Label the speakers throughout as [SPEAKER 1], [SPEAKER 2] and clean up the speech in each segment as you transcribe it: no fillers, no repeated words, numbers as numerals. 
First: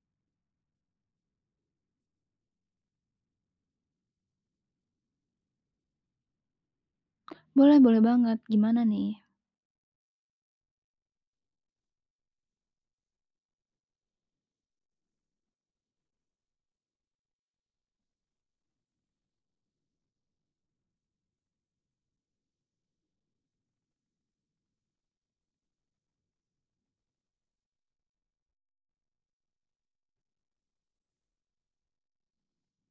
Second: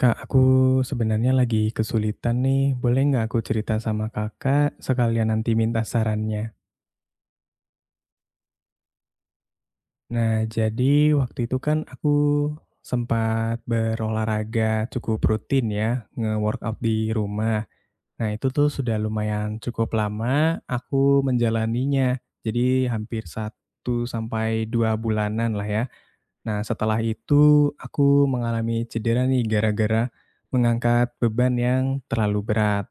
[SPEAKER 1] Kak, aku sebenarnya lagi kesulitan nih. Boleh nggak aku cerita sama kakak sekalian nanti minta sarannya?
[SPEAKER 2] Boleh boleh banget. Gimana nih?
[SPEAKER 1] Nah, jadi waktu itu kan aku sempat berolahraga cukup rutin ya, nge-workout di rumah. Nah, itu tuh sudah lumayan cukup lama aku menjalaninya. Jadi hampir 1 sampai 2 bulanan lah ya. Nah, setelah itu aku mengalami cedera nih gara-gara mengangkat beban yang terlalu berat.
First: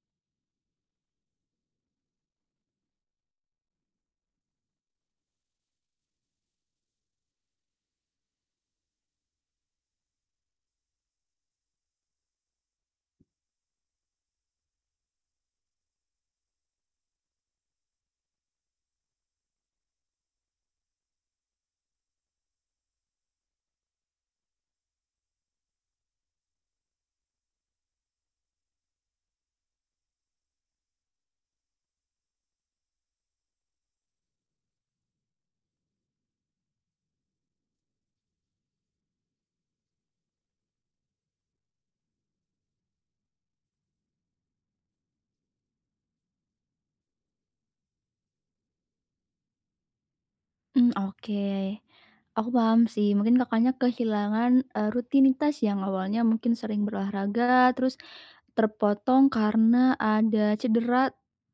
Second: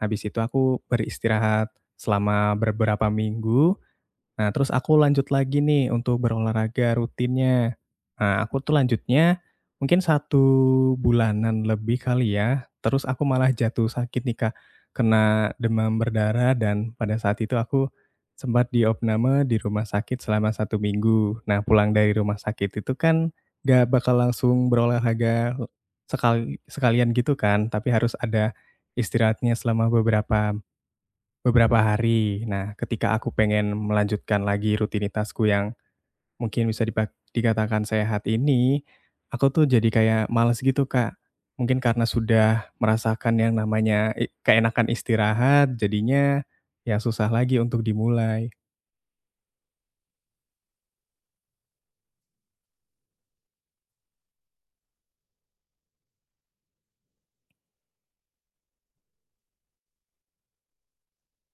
[SPEAKER 1] Habis itu aku beristirahat selama beberapa minggu. Nah, terus aku lanjut lagi nih untuk berolahraga rutinnya. Nah, aku tuh lanjutnya mungkin satu bulanan lebih kali ya, terus aku malah jatuh sakit nih, Kak, kena demam berdarah dan pada saat itu aku sempat diopname di rumah sakit selama satu minggu. Nah, pulang dari rumah sakit itu kan gak bakal langsung berolahraga sekali sekalian gitu kan, tapi harus ada istirahatnya selama beberapa Beberapa hari. Nah, ketika aku pengen melanjutkan lagi rutinitasku yang mungkin bisa dikatakan sehat ini, aku tuh jadi kayak males gitu, Kak. Mungkin karena sudah merasakan yang namanya keenakan istirahat, jadinya ya susah lagi untuk dimulai.
[SPEAKER 2] Mmm, oke. Aku paham sih, mungkin Kakaknya kehilangan, rutinitas yang awalnya mungkin sering berolahraga, terus terpotong karena ada cedera,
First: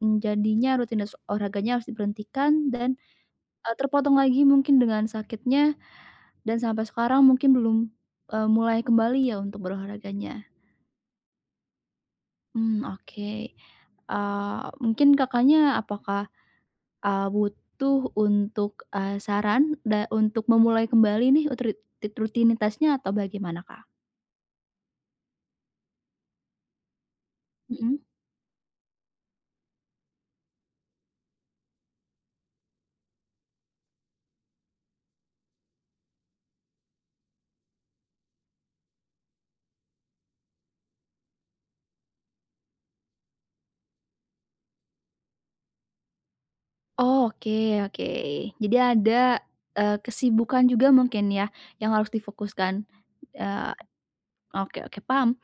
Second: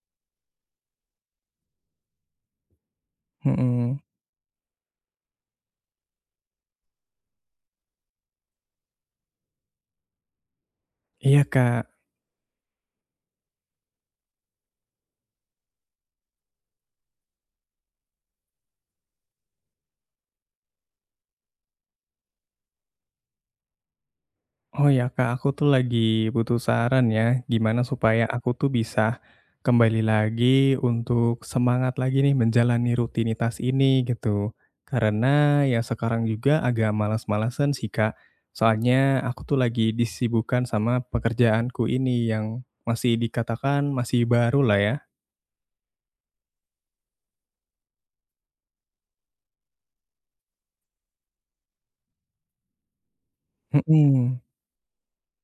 [SPEAKER 2] jadinya rutinitas olahraganya harus diberhentikan dan,
[SPEAKER 1] Mhm.
[SPEAKER 2] terpotong lagi mungkin dengan sakitnya dan sampai sekarang mungkin belum, mulai kembali ya untuk berolahraganya.
[SPEAKER 1] Iya, Kak.
[SPEAKER 2] Mmm, oke. Mungkin Kakaknya apakah butuh untuk, saran untuk memulai kembali nih utrit tit rutinitasnya atau bagaimana, Kak?
[SPEAKER 1] Oh ya Kak, aku tuh lagi butuh saran ya, gimana
[SPEAKER 2] Mhm.
[SPEAKER 1] supaya aku tuh bisa kembali lagi untuk semangat lagi nih menjalani rutinitas ini gitu. Karena ya sekarang juga agak malas-malasan sih, Kak. Soalnya aku tuh lagi disibukkan sama pekerjaanku ini yang masih dikatakan masih baru lah ya.
[SPEAKER 2] Oke oke. Jadi ada, kesibukan juga mungkin ya yang harus difokuskan? Eee,
[SPEAKER 1] Mhm.
[SPEAKER 2] oke oke paham.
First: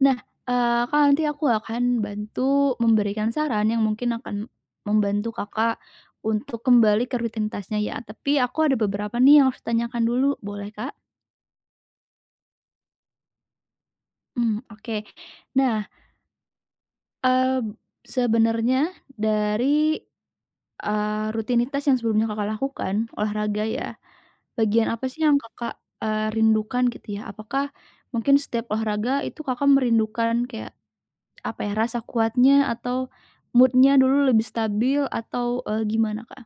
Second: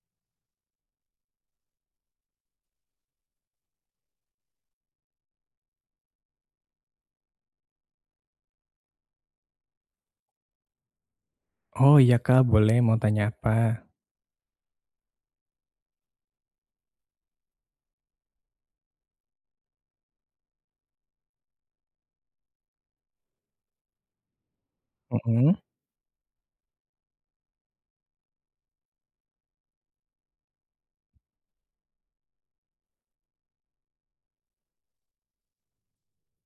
[SPEAKER 2] Nah, Kak, nanti aku akan bantu memberikan saran yang mungkin akan membantu Kakak untuk kembali ke rutinitasnya ya, tapi aku ada beberapa nih yang harus ditanyakan dulu, boleh, Kak?
[SPEAKER 1] Oh iya Kak, boleh mau tanya apa?
[SPEAKER 2] Mmm, oke. Nah, Eee, sebenarnya dari, rutinitas yang sebelumnya Kakak lakukan, olahraga ya, bagian apa sih yang
[SPEAKER 1] Mhm.
[SPEAKER 2] Kakak, rindukan gitu ya? Apakah mungkin setiap olahraga itu Kakak merindukan kayak, apa ya, rasa kuatnya atau mood-nya dulu lebih stabil atau, gimana, Kak?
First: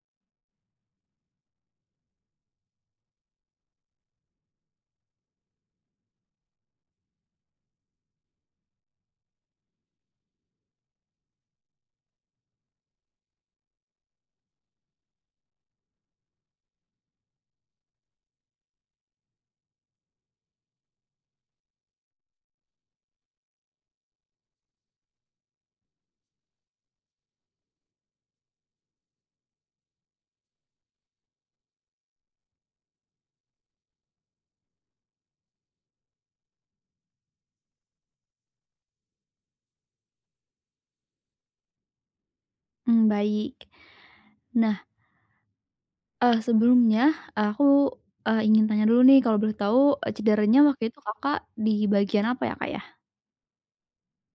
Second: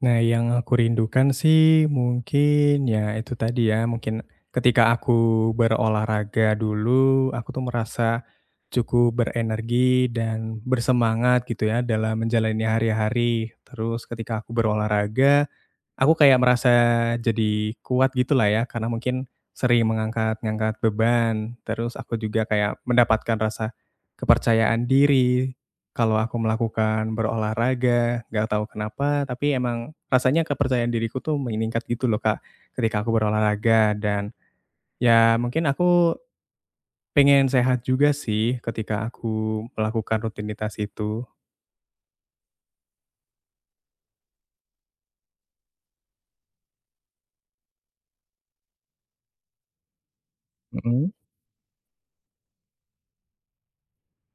[SPEAKER 1] Nah, yang aku rindukan sih mungkin ya itu tadi ya, mungkin ketika aku berolahraga dulu, aku tuh merasa cukup berenergi dan bersemangat gitu ya dalam menjalani hari-hari. Terus ketika aku berolahraga, aku kayak merasa jadi kuat gitulah ya, karena mungkin sering mengangkat-ngangkat beban, terus aku juga kayak mendapatkan rasa kepercayaan diri kalau aku melakukan berolahraga, nggak tahu kenapa, tapi emang rasanya kepercayaan diriku tuh meningkat gitu loh, Kak, ketika aku berolahraga dan ya mungkin aku pengen sehat juga sih ketika aku melakukan rutinitas itu.
[SPEAKER 2] Mmm, baik. Nah, sebelumnya aku, ingin tanya dulu nih kalau boleh tahu, cederanya waktu itu
[SPEAKER 1] Mhm.
[SPEAKER 2] Kakak di bagian apa ya, Kak, ya?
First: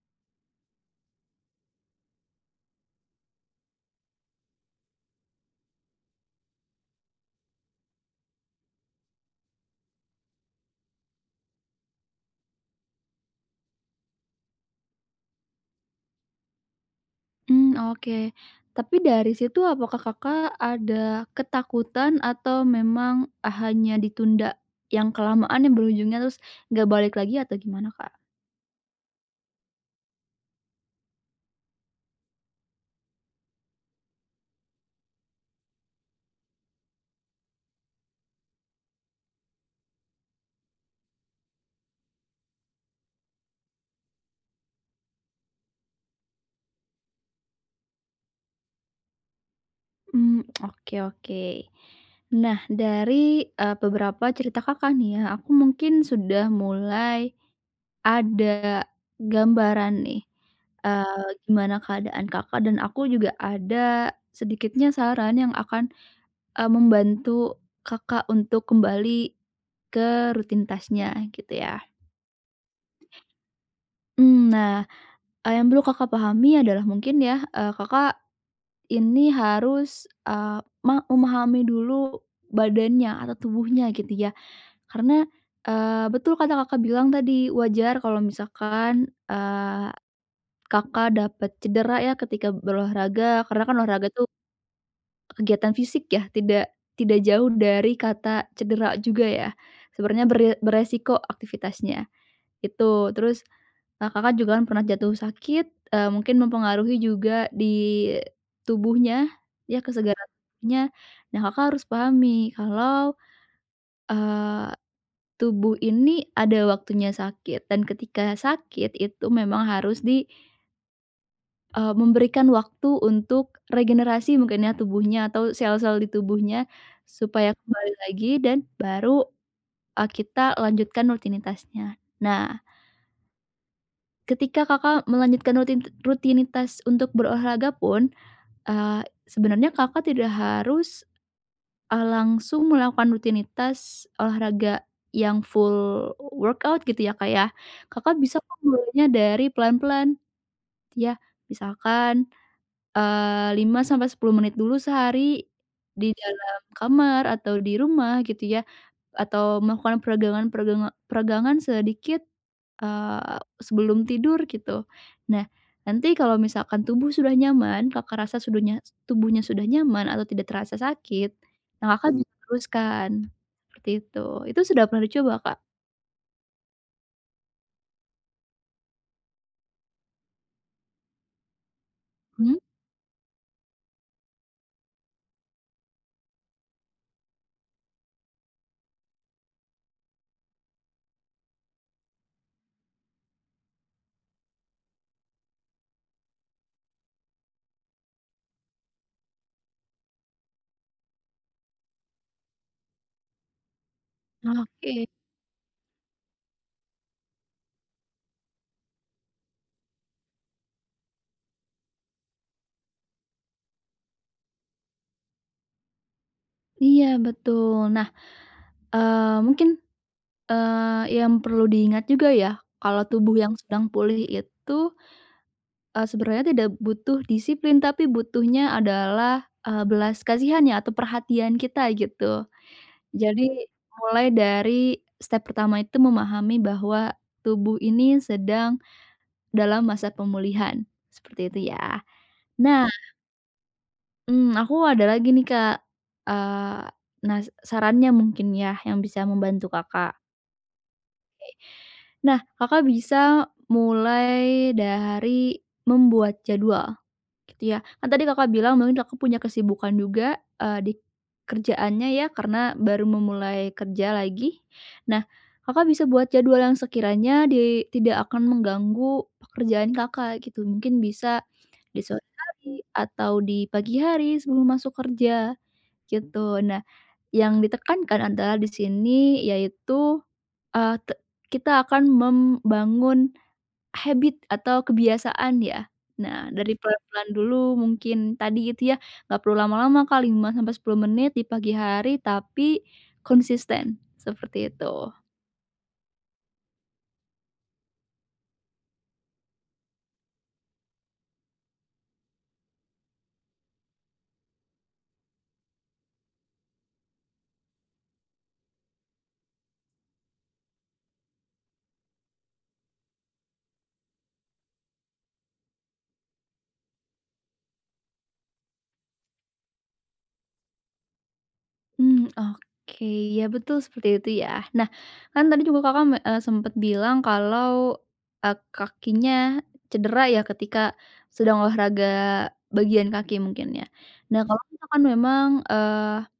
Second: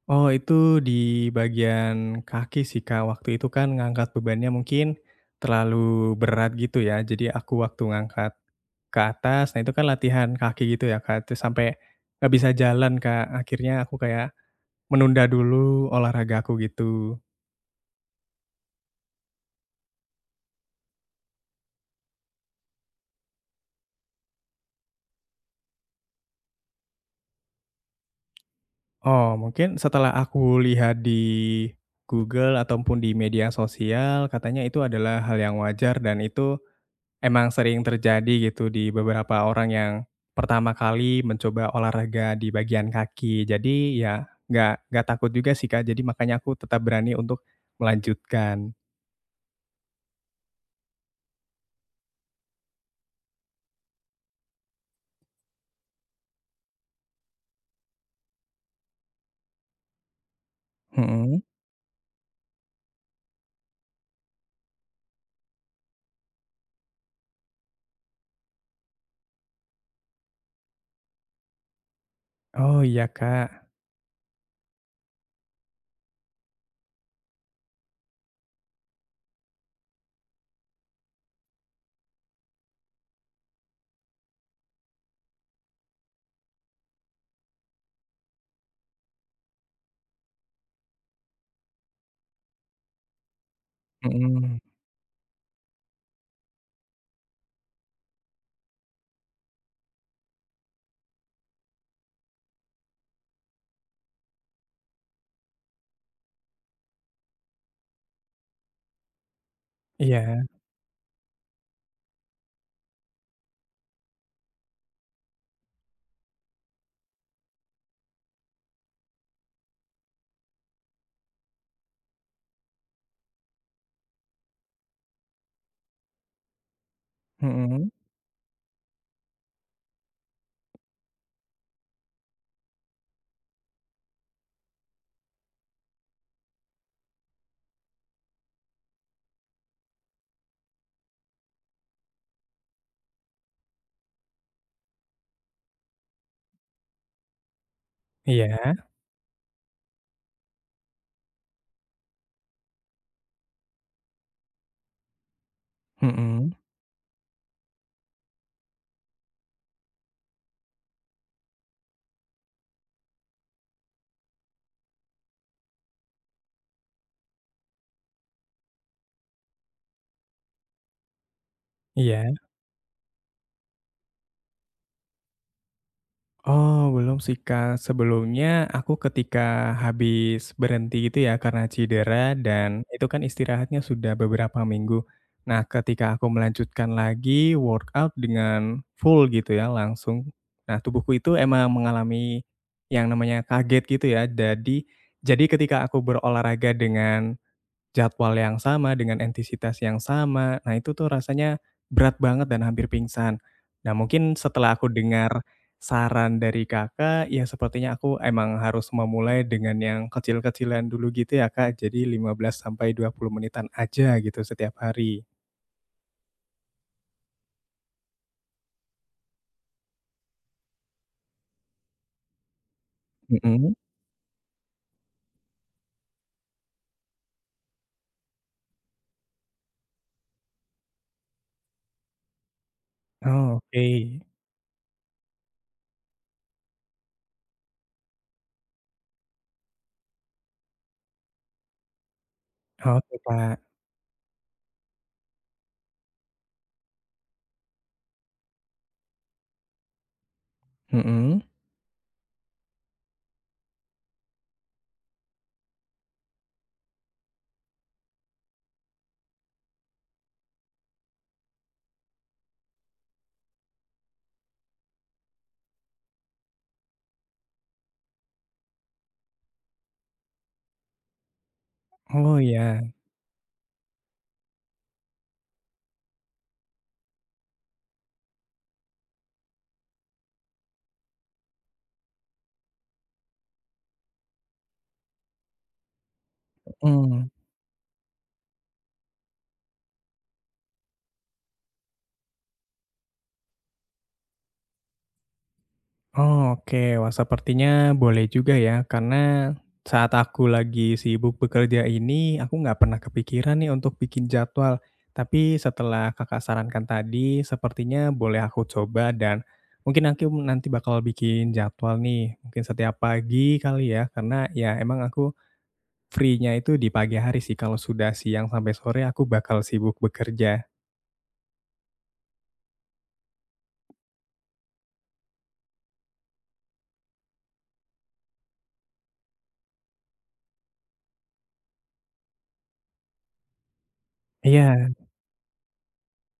[SPEAKER 1] Oh, itu di bagian kaki sih, Kak. Waktu itu kan ngangkat bebannya mungkin terlalu berat gitu ya. Jadi aku waktu ngangkat ke atas, nah itu kan latihan kaki gitu ya, Kak. Terus sampai nggak bisa jalan, Kak. Akhirnya aku kayak menunda dulu olahraga aku gitu.
[SPEAKER 2] Mmm, oke. Tapi dari situ apakah Kakak ada ketakutan atau memang ah, hanya ditunda yang kelamaan yang berujungnya terus nggak balik lagi atau gimana, Kak?
[SPEAKER 1] Oh, mungkin setelah aku lihat di Google ataupun di media sosial, katanya itu adalah hal yang wajar dan itu emang sering terjadi gitu di beberapa orang yang pertama kali mencoba olahraga di bagian kaki. Jadi ya nggak takut juga sih, Kak, jadi makanya aku tetap berani untuk melanjutkan.
[SPEAKER 2] Mmm, oke oke. Nah dari, beberapa cerita Kakak nih ya, aku mungkin sudah mulai ada gambaran nih,
[SPEAKER 1] Mhm.
[SPEAKER 2] gimana keadaan Kakak dan aku juga ada sedikitnya saran yang akan, membantu Kakak untuk kembali ke rutinitasnya gitu ya.
[SPEAKER 1] Oh iya, Kak.
[SPEAKER 2] Mmm, nah, yang perlu Kakak pahami adalah mungkin ya, Kakak ini harus, memahami dulu badannya atau tubuhnya gitu ya. Karena, betul kata Kakak bilang tadi, wajar kalau misalkan, Kakak dapat cedera ya ketika berolahraga, karena kan olahraga tuh
[SPEAKER 1] Mhm.
[SPEAKER 2] kegiatan fisik ya, tidak tidak jauh dari kata cedera juga ya, sebenarnya beresiko aktivitasnya, itu. Terus, Kakak juga kan pernah jatuh sakit, mungkin mempengaruhi juga di tubuhnya, ya kesegaran
[SPEAKER 1] Iya.
[SPEAKER 2] tubuhnya. Nah, Kakak harus pahami kalau, eee, tubuh ini ada waktunya sakit dan ketika sakit itu memang harus memberikan waktu untuk regenerasi mungkin ya tubuhnya atau sel-sel di tubuhnya supaya
[SPEAKER 1] Mhm.
[SPEAKER 2] kembali lagi dan baru, kita lanjutkan rutinitasnya. Nah, ketika Kakak melanjutkan rutinitas untuk berolahraga pun, eee, sebenarnya Kakak tidak harus, langsung melakukan rutinitas olahraga yang full workout gitu ya, Kak, ya. Kakak bisa kok
[SPEAKER 1] Iya.
[SPEAKER 2] mulainya dari pelan-pelan, ya. Misalkan 5 sampai 10 menit dulu sehari di
[SPEAKER 1] Mhm.
[SPEAKER 2] dalam kamar atau di rumah gitu ya, atau melakukan peregangan peregangan peregangan sedikit, eee, sebelum tidur gitu. Nah, nanti kalau misalkan tubuh sudah nyaman, Kakak rasa tubuhnya sudah nyaman atau tidak terasa sakit, nah Kakak bisa
[SPEAKER 1] Iya.
[SPEAKER 2] teruskan, seperti itu. Itu sudah pernah dicoba, Kak?
[SPEAKER 1] Oh, belum sih, Kak. Sebelumnya aku ketika habis berhenti gitu ya karena cedera
[SPEAKER 2] Mhm?
[SPEAKER 1] dan itu kan istirahatnya sudah beberapa minggu. Nah, ketika aku melanjutkan lagi workout dengan full gitu ya langsung. Nah, tubuhku itu emang mengalami yang namanya kaget gitu ya. Jadi ketika aku berolahraga dengan jadwal yang sama dengan intensitas yang sama. Nah, itu tuh rasanya berat banget dan hampir pingsan. Nah, mungkin setelah aku
[SPEAKER 2] Oke.
[SPEAKER 1] dengar saran dari Kakak, ya sepertinya aku emang harus memulai dengan yang kecil-kecilan dulu gitu ya, Kak. Jadi 15 sampai 20 menitan aja gitu setiap hari.
[SPEAKER 2] Iya betul. Nah, mungkin yang perlu diingat juga ya, kalau tubuh yang
[SPEAKER 1] Mhm.
[SPEAKER 2] sedang pulih itu, sebenarnya tidak butuh disiplin, tapi butuhnya adalah, belas kasihan ya atau perhatian kita gitu.
[SPEAKER 1] Oh,
[SPEAKER 2] Jadi
[SPEAKER 1] oke.
[SPEAKER 2] mulai dari step pertama itu memahami bahwa tubuh ini sedang dalam masa pemulihan, seperti itu ya. Nah,
[SPEAKER 1] Oke, Kak.
[SPEAKER 2] aku ada lagi nih Kak, eee, nah sarannya mungkin ya yang bisa membantu Kakak.
[SPEAKER 1] Mhm.
[SPEAKER 2] Nah, Kakak bisa mulai dari membuat jadwal gitu ya. Kan tadi Kakak bilang mungkin Kakak punya kesibukan juga, di kerjaannya ya karena baru memulai kerja lagi. Nah, Kakak bisa buat jadwal yang sekiranya tidak akan mengganggu pekerjaan Kakak gitu. Mungkin bisa di sore
[SPEAKER 1] Oh,
[SPEAKER 2] hari
[SPEAKER 1] iya.
[SPEAKER 2] atau di pagi hari sebelum masuk kerja gitu. Nah, yang ditekankan adalah di sini yaitu Eee, te kita akan membangun habit atau kebiasaan ya. Nah, dari pelan-pelan
[SPEAKER 1] Mhm.
[SPEAKER 2] dulu mungkin tadi itu ya, nggak perlu lama-lama Kak, 5 sampai 10 menit di pagi hari, tapi konsisten, seperti itu.
[SPEAKER 1] Oh, oke. Wah, sepertinya boleh juga ya, karena saat aku lagi sibuk bekerja ini, aku nggak pernah kepikiran nih untuk bikin jadwal. Tapi setelah Kakak sarankan tadi, sepertinya boleh aku coba dan mungkin aku nanti bakal bikin jadwal nih. Mungkin setiap pagi kali ya, karena ya emang aku free-nya itu di pagi hari sih. Kalau sudah siang sampai sore, aku bakal sibuk bekerja.
[SPEAKER 2] Mmm, oke, iya betul seperti itu ya. Nah, kan tadi juga Kakak sempet bilang kalau, kakinya cedera ya ketika sedang olahraga bagian kaki mungkin ya. Nah, kalau
[SPEAKER 1] Iya.
[SPEAKER 2] misalkan memang,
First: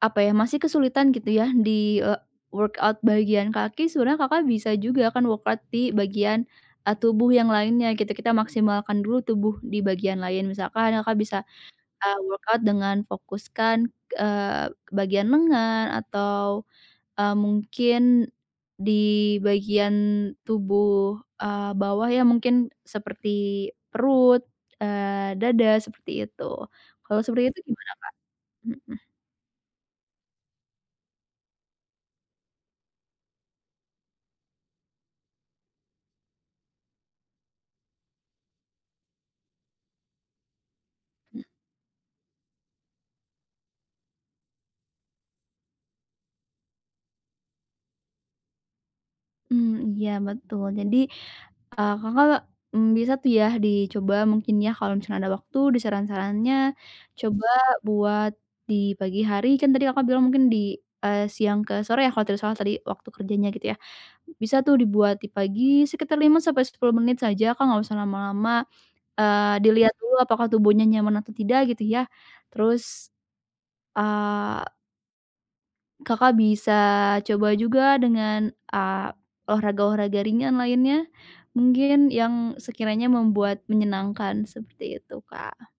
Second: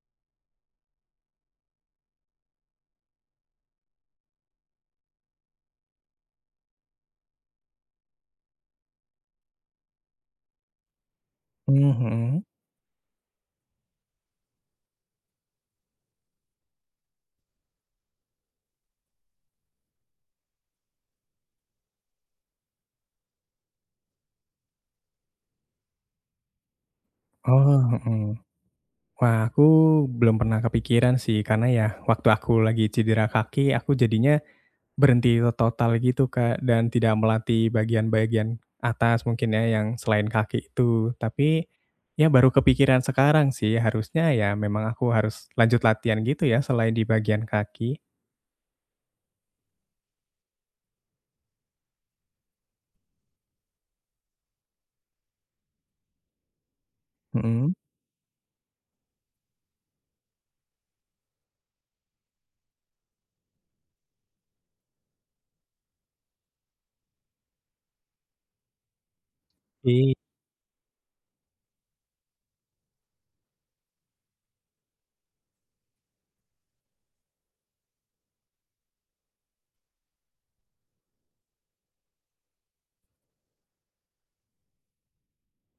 [SPEAKER 2] apa ya, masih kesulitan gitu ya di, workout bagian kaki sebenarnya Kakak bisa juga kan workout di bagian, tubuh yang lainnya gitu. Kita maksimalkan dulu tubuh di bagian lain. Misalkan Kakak bisa,
[SPEAKER 1] Mhm.
[SPEAKER 2] workout dengan fokuskan, eee, bagian lengan atau, mungkin di bagian tubuh, bawah ya mungkin seperti perut, dada, seperti itu. Kalau seperti itu
[SPEAKER 1] Oh,
[SPEAKER 2] gimana, Kak?
[SPEAKER 1] mhm.
[SPEAKER 2] Mhm.
[SPEAKER 1] Wah, aku belum pernah kepikiran sih, karena ya waktu aku lagi cedera kaki, aku jadinya berhenti total gitu, Kak, dan tidak melatih bagian-bagian atas mungkin ya, yang selain kaki itu. Tapi, ya baru kepikiran sekarang sih, harusnya ya memang aku harus lanjut latihan gitu ya, selain di bagian kaki.
[SPEAKER 2] Mmm, iya betul. Jadi, Kakak, bisa tuh ya dicoba mungkin ya kalau misalnya ada waktu di saran-sarannya, coba
[SPEAKER 1] Mhm.
[SPEAKER 2] buat di pagi hari kan tadi Kakak bilang mungkin di, siang ke sore ya kalau tidak salah tadi waktu kerjanya gitu ya. Bisa tuh dibuat di pagi sekitar 5 sampai 10 menit saja Kak, nggak usah lama-lama, dilihat dulu apakah tubuhnya nyaman atau tidak gitu ya. Terus, eh, Kakak bisa coba juga dengan, olahraga-olahraga ringan lainnya, mungkin yang sekiranya membuat menyenangkan seperti itu, Kak.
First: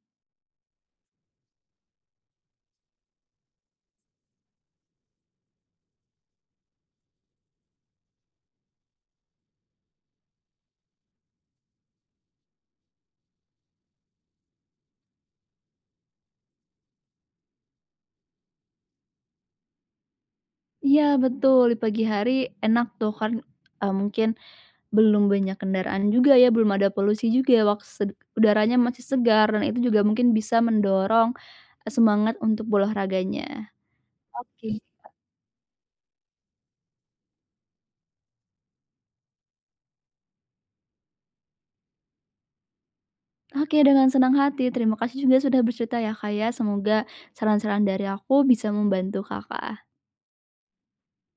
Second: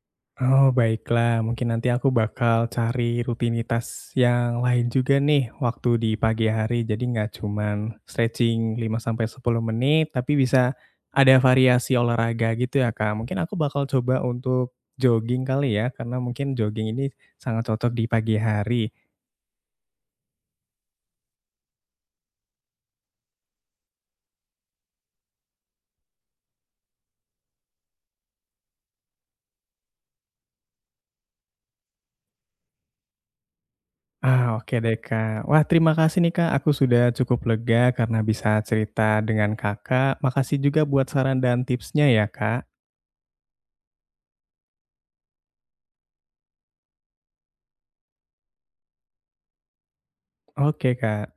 [SPEAKER 1] Oh, baiklah. Mungkin nanti aku bakal cari rutinitas yang lain juga nih waktu di pagi hari. Jadi nggak cuman stretching 5 sampai 10 menit, tapi bisa ada variasi olahraga gitu ya, Kak. Mungkin aku bakal coba untuk jogging kali ya, karena mungkin jogging ini sangat cocok di pagi hari.
[SPEAKER 2] Iya betul, di pagi hari enak tuh kan, mungkin belum banyak kendaraan juga ya, belum ada polusi juga, wak sed udaranya masih segar dan itu juga mungkin bisa mendorong ah, semangat untuk olahraganya.
[SPEAKER 1] Ah,
[SPEAKER 2] Oke.
[SPEAKER 1] oke deh, Kak. Wah, terima kasih nih, Kak. Aku sudah cukup lega karena bisa cerita dengan Kakak. Makasih juga buat saran dan tipsnya ya, Kak.
[SPEAKER 2] Oke, dengan senang hati. Terima kasih juga sudah bercerita ya, Kak, ya. Semoga saran-saran dari aku bisa membantu Kakak.
[SPEAKER 1] Oke, Kak.